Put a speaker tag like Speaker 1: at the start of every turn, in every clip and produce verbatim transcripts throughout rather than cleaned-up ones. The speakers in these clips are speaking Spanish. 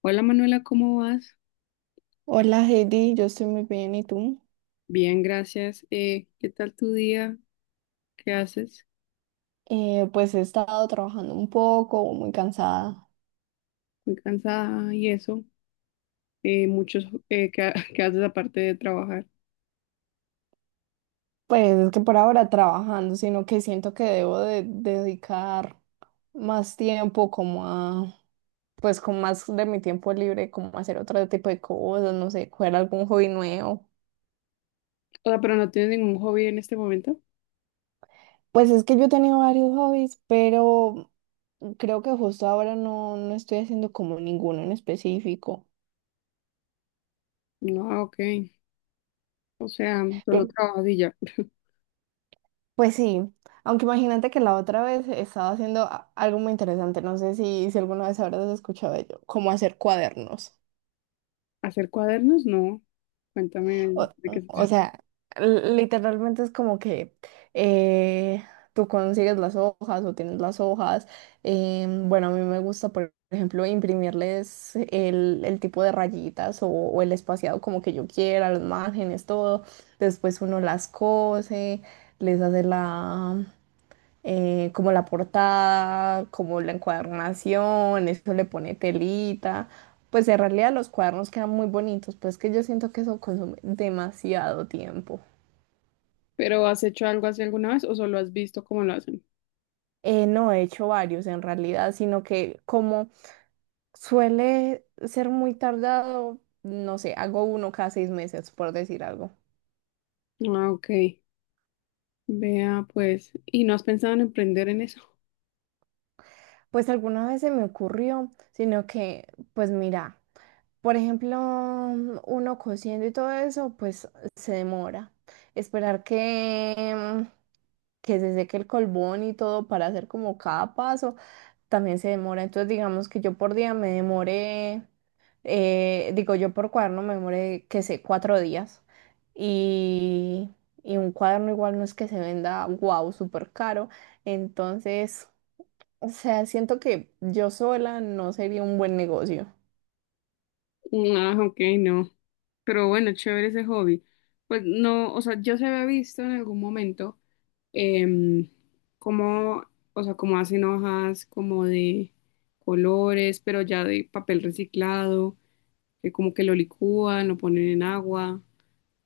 Speaker 1: Hola Manuela, ¿cómo vas?
Speaker 2: Hola Heidi, yo estoy muy bien, ¿y tú?
Speaker 1: Bien, gracias. Eh, ¿qué tal tu día? ¿Qué haces?
Speaker 2: Eh, pues he estado trabajando un poco, muy cansada.
Speaker 1: Muy cansada y eso. Eh, muchos, eh, ¿qué, ha- qué haces aparte de trabajar?
Speaker 2: Pues es que por ahora trabajando, sino que siento que debo de dedicar más tiempo como a, pues con más de mi tiempo libre, como a hacer otro tipo de cosas, no sé, coger algún hobby nuevo.
Speaker 1: O sea, pero no tienes ningún hobby en este momento.
Speaker 2: Pues es que yo he tenido varios hobbies, pero creo que justo ahora no, no estoy haciendo como ninguno en específico.
Speaker 1: No, ah, ok. O sea, solo trabajas y ya.
Speaker 2: Pues sí, aunque imagínate que la otra vez estaba haciendo a- algo muy interesante, no sé si, si alguna vez habrás escuchado ello, cómo hacer cuadernos.
Speaker 1: ¿Hacer cuadernos? No. Cuéntame
Speaker 2: O,
Speaker 1: de qué se
Speaker 2: o
Speaker 1: trata.
Speaker 2: sea, l- literalmente es como que eh, tú consigues las hojas o tienes las hojas. Em, bueno, a mí me gusta, por ejemplo, imprimirles el, el tipo de rayitas o, o el espaciado como que yo quiera, los márgenes, todo. Después uno las cose, les hace la... eh, como la portada, como la encuadernación, eso le pone telita. Pues en realidad los cuadernos quedan muy bonitos, pero es que yo siento que eso consume demasiado tiempo.
Speaker 1: ¿Pero has hecho algo así alguna vez o solo has visto cómo lo hacen?
Speaker 2: Eh, no he hecho varios en realidad, sino que como suele ser muy tardado, no sé, hago uno cada seis meses, por decir algo.
Speaker 1: Ah, ok. Vea, pues. ¿Y no has pensado en emprender en eso?
Speaker 2: Pues alguna vez se me ocurrió, sino que, pues mira. Por ejemplo, mm, uno cociendo y todo eso, pues se demora. Esperar que, mm, que se seque el colbón y todo para hacer como cada paso, también se demora. Entonces, digamos que yo por día me demoré, eh, digo yo por cuaderno me demoré, que sé, cuatro días. Y, y un cuaderno igual no es que se venda, wow, súper caro. Entonces, o sea, siento que yo sola no sería un buen negocio.
Speaker 1: Ah, ok, no. Pero bueno, chévere ese hobby. Pues no, o sea, yo se había visto en algún momento, em, como, o sea, como hacen hojas como de colores, pero ya de papel reciclado, que como que lo licúan, lo ponen en agua,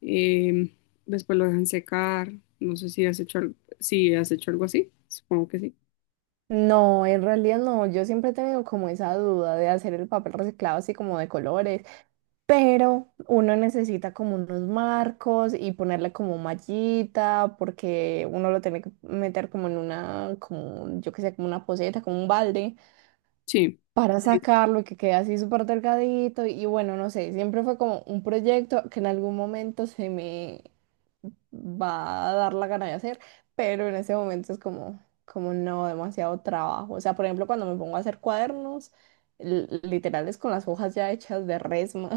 Speaker 1: em, después lo dejan secar. No sé si has hecho, al- si has hecho algo así. Supongo que sí.
Speaker 2: No, en realidad no. Yo siempre he tenido como esa duda de hacer el papel reciclado así como de colores, pero uno necesita como unos marcos y ponerle como mallita porque uno lo tiene que meter como en una, como yo qué sé, como una poceta, como un balde
Speaker 1: Sí.
Speaker 2: para sacarlo y que quede así súper delgadito. Y bueno, no sé, siempre fue como un proyecto que en algún momento se me va a dar la gana de hacer, pero en ese momento es como, como no, demasiado trabajo. O sea, por ejemplo, cuando me pongo a hacer cuadernos, l- literales con las hojas ya hechas de resma.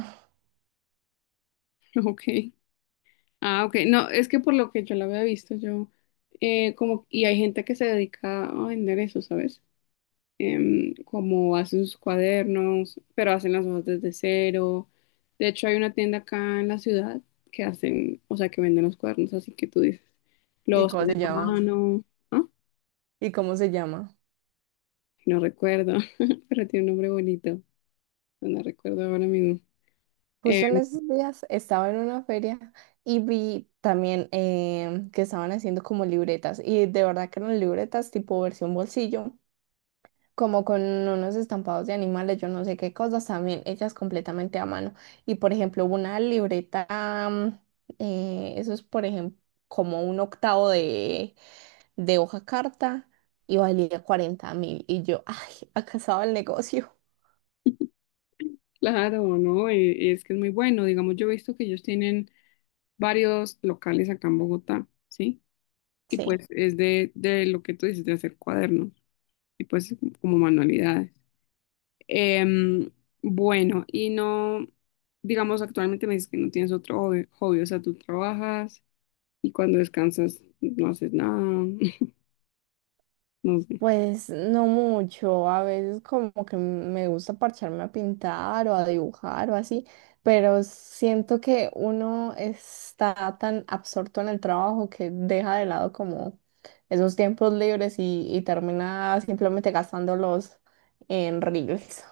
Speaker 1: Ok. Ah, ok. No, es que por lo que yo la había visto, yo, eh, como, y hay gente que se dedica a vender eso, ¿sabes? Em, como hacen sus cuadernos, pero hacen las hojas desde cero. De hecho, hay una tienda acá en la ciudad que hacen, o sea, que venden los cuadernos, así que tú dices,
Speaker 2: ¿Y
Speaker 1: los
Speaker 2: cómo
Speaker 1: hacen
Speaker 2: se
Speaker 1: a
Speaker 2: llama?
Speaker 1: mano, ¿ah?
Speaker 2: ¿Y cómo se llama?
Speaker 1: No recuerdo, pero tiene un nombre bonito, no recuerdo ahora mismo.
Speaker 2: Justo en
Speaker 1: Em,
Speaker 2: esos días estaba en una feria y vi también em, que estaban haciendo como libretas y de verdad que eran libretas tipo versión bolsillo como con unos estampados de animales, yo no sé qué cosas también, hechas completamente a mano. Y por ejemplo, una libreta, mm, eh, eso es por ejemplo como un octavo de, de hoja carta y valía cuarenta mil. Y yo, ay, acá estaba el negocio.
Speaker 1: claro, ¿no? Y, y es que es muy bueno. Digamos, yo he visto que ellos tienen varios locales acá en Bogotá, ¿sí? Y
Speaker 2: Sí.
Speaker 1: pues es de, de lo que tú dices, de hacer cuadernos y pues como manualidades. Em, bueno, y no, digamos, actualmente me dices que no tienes otro hobby, hobby, o sea, tú trabajas y cuando descansas no haces nada, no sé.
Speaker 2: Pues no mucho, a veces como que me gusta parcharme a pintar o a dibujar o así, pero siento que uno está tan absorto en el trabajo que deja de lado como esos tiempos libres y, y termina simplemente gastándolos en reels.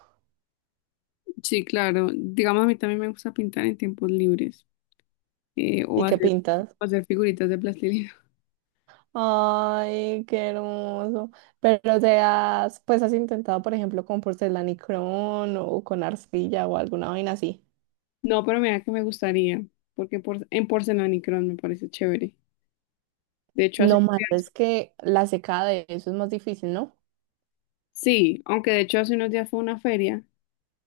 Speaker 1: Sí, claro, digamos, a mí también me gusta pintar en tiempos libres, eh, o
Speaker 2: ¿Y qué
Speaker 1: hacer,
Speaker 2: pintas?
Speaker 1: o hacer figuritas de plastilina.
Speaker 2: Ay, qué hermoso. Pero te has, pues has intentado, por ejemplo, con porcelanicrón o con arcilla o alguna vaina así.
Speaker 1: No, pero mira que me gustaría, porque por, en porcelanicrón me parece chévere. De hecho, hace
Speaker 2: Lo
Speaker 1: unos
Speaker 2: malo es
Speaker 1: días,
Speaker 2: que la secada de eso es más difícil, ¿no?
Speaker 1: sí, aunque de hecho hace unos días fue una feria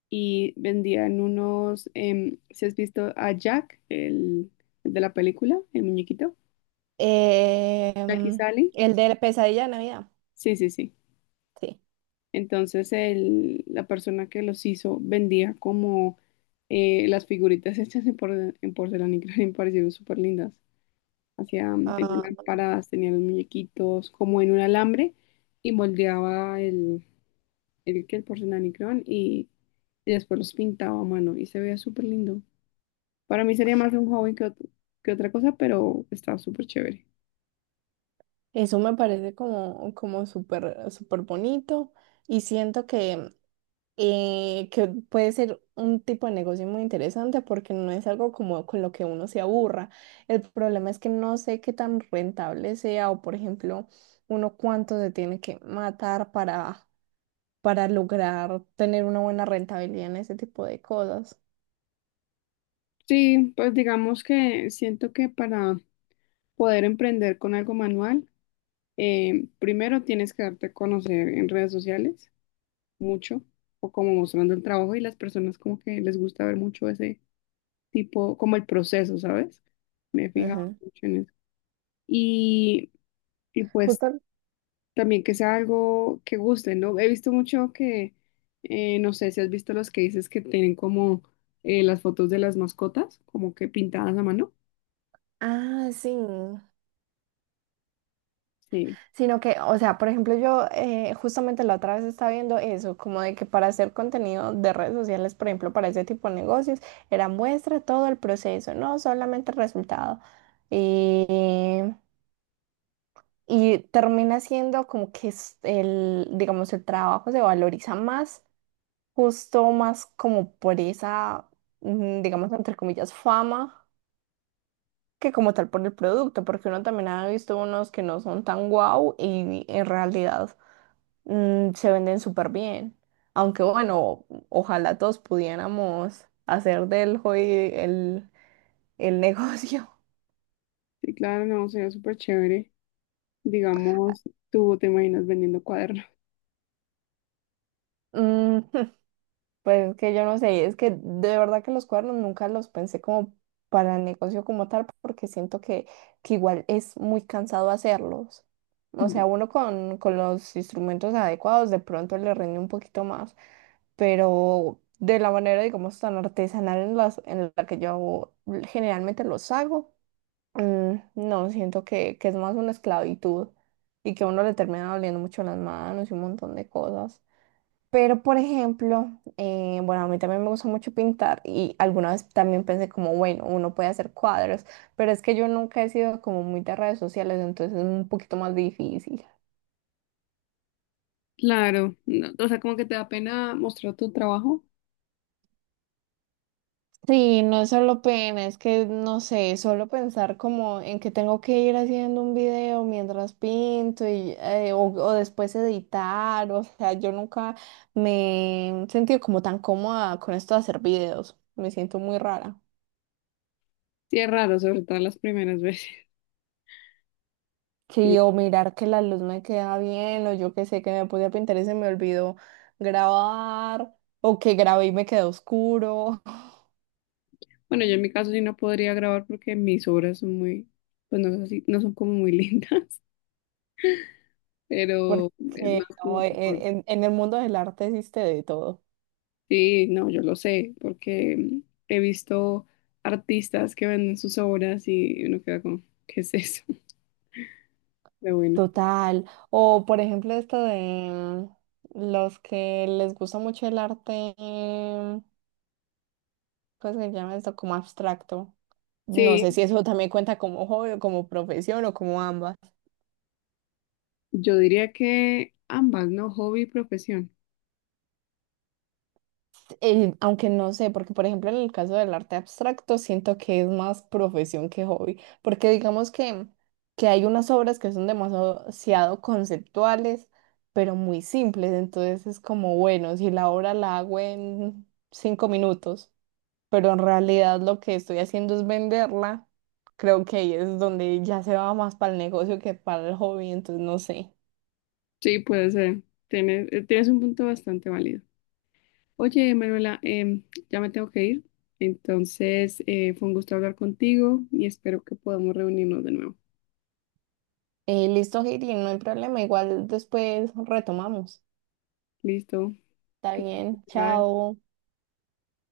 Speaker 1: y vendían unos, em, si has visto a Jack, el, el de la película, el muñequito,
Speaker 2: Em,
Speaker 1: Jack y Sally,
Speaker 2: el de la pesadilla de Navidad,
Speaker 1: sí, sí, sí.
Speaker 2: sí.
Speaker 1: Entonces el, la persona que los hizo vendía como eh, las figuritas hechas en, porce- en porcelana y creo me parecieron súper lindas. Hacían, tenían
Speaker 2: Ah,
Speaker 1: lámparas, tenían los muñequitos como en un alambre y moldeaba el, el, que el porcelanicrón y, y después los pintaba a mano y se veía súper lindo. Para mí sería más un hobby que, ot- que otra cosa, pero está súper chévere.
Speaker 2: eso me parece como, como súper, súper bonito y siento que, eh, que puede ser un tipo de negocio muy interesante porque no es algo como con lo que uno se aburra. El problema es que no sé qué tan rentable sea o, por ejemplo, uno cuánto se tiene que matar para, para lograr tener una buena rentabilidad en ese tipo de cosas.
Speaker 1: Sí, pues digamos que siento que para poder emprender con algo manual, eh, primero tienes que darte a conocer en redes sociales mucho, o como mostrando el trabajo y las personas como que les gusta ver mucho ese tipo, como el proceso, ¿sabes? Me he fijado
Speaker 2: Ujú.
Speaker 1: mucho en eso. Y, y pues
Speaker 2: Justo,
Speaker 1: también que sea algo que guste, ¿no? He visto mucho que, eh, no sé si has visto los que dices que tienen como eh, las fotos de las mascotas, como que pintadas a mano.
Speaker 2: ah, sí.
Speaker 1: Sí,
Speaker 2: Sino que, o sea, por ejemplo, yo eh, justamente la otra vez estaba viendo eso, como de que para hacer contenido de redes sociales, por ejemplo, para ese tipo de negocios, era muestra todo el proceso, no solamente el resultado. Y, y termina siendo como que es el, digamos, el trabajo se valoriza más, justo más como por esa, mm, digamos, entre comillas, fama que como tal por el producto, porque uno también ha visto unos que no son tan guau y en realidad mm, se venden súper bien. Aunque bueno, ojalá todos pudiéramos hacer del hobby el, el negocio.
Speaker 1: sí, claro, no, sería súper chévere. Digamos, tú te imaginas vendiendo cuadernos.
Speaker 2: Mm, pues que yo no sé, es que de verdad que los cuernos nunca los pensé como para el negocio como tal, porque siento que, que igual es muy cansado hacerlos. O
Speaker 1: Ya.
Speaker 2: sea, uno con, con los instrumentos adecuados de pronto le rinde un poquito más pero de la manera, digamos, tan artesanal en las, en la que yo generalmente los hago, mm, no, siento que, que es más una esclavitud y que a uno le termina doliendo mucho las manos y un montón de cosas. Pero, por ejemplo, eh, bueno, a mí también me gusta mucho pintar y alguna vez también pensé como, bueno, uno puede hacer cuadros, pero es que yo nunca he sido como muy de redes sociales, entonces es un poquito más difícil.
Speaker 1: Claro, no, o sea, como que te da pena mostrar tu trabajo.
Speaker 2: Sí, no es solo pena, es que no sé, solo pensar como en que tengo que ir haciendo un video mientras pinto y, eh, o, o después editar, o sea, yo nunca me he sentido como tan cómoda con esto de hacer videos, me siento muy rara.
Speaker 1: Sí, es raro, sobre todo las primeras veces. Sí.
Speaker 2: Sí, o mirar que la luz me queda bien, o yo que sé que me podía pintar y se me olvidó grabar, o que grabé y me quedó oscuro,
Speaker 1: Bueno, yo en mi caso sí no podría grabar porque mis obras son muy, pues no, sé si- no son como muy lindas, pero es más
Speaker 2: porque no,
Speaker 1: como...
Speaker 2: e- e, en en el mundo del arte existe de todo.
Speaker 1: Sí, no, yo lo sé, porque mm, he visto artistas que venden sus obras y uno queda como, ¿qué es eso? Pero bueno.
Speaker 2: Total. O por ejemplo esto de los que les gusta mucho el arte, ¿cómo se llama esto? Como abstracto. No
Speaker 1: Sí,
Speaker 2: sé si eso también cuenta como hobby o como profesión o como ambas.
Speaker 1: yo diría que ambas, ¿no? Hobby y profesión.
Speaker 2: Eh, aunque no sé, porque por ejemplo en el caso del arte abstracto siento que es más profesión que hobby, porque digamos que, que hay unas obras que son demasiado conceptuales, pero muy simples, entonces es como, bueno, si la obra la hago en cinco minutos pero en realidad lo que estoy haciendo es venderla. Creo que ahí es donde ya se va más para el negocio que para el hobby, entonces no sé.
Speaker 1: Sí, puede ser. Tienes, eh, tienes un punto bastante válido. Oye, Manuela, em, ya me tengo que ir. Entonces, eh, fue un gusto hablar contigo y espero que podamos reunirnos de nuevo.
Speaker 2: Eh, listo, Heidi, no hay problema, igual después retomamos.
Speaker 1: Listo.
Speaker 2: Está
Speaker 1: Que-
Speaker 2: bien,
Speaker 1: Bye.
Speaker 2: chao.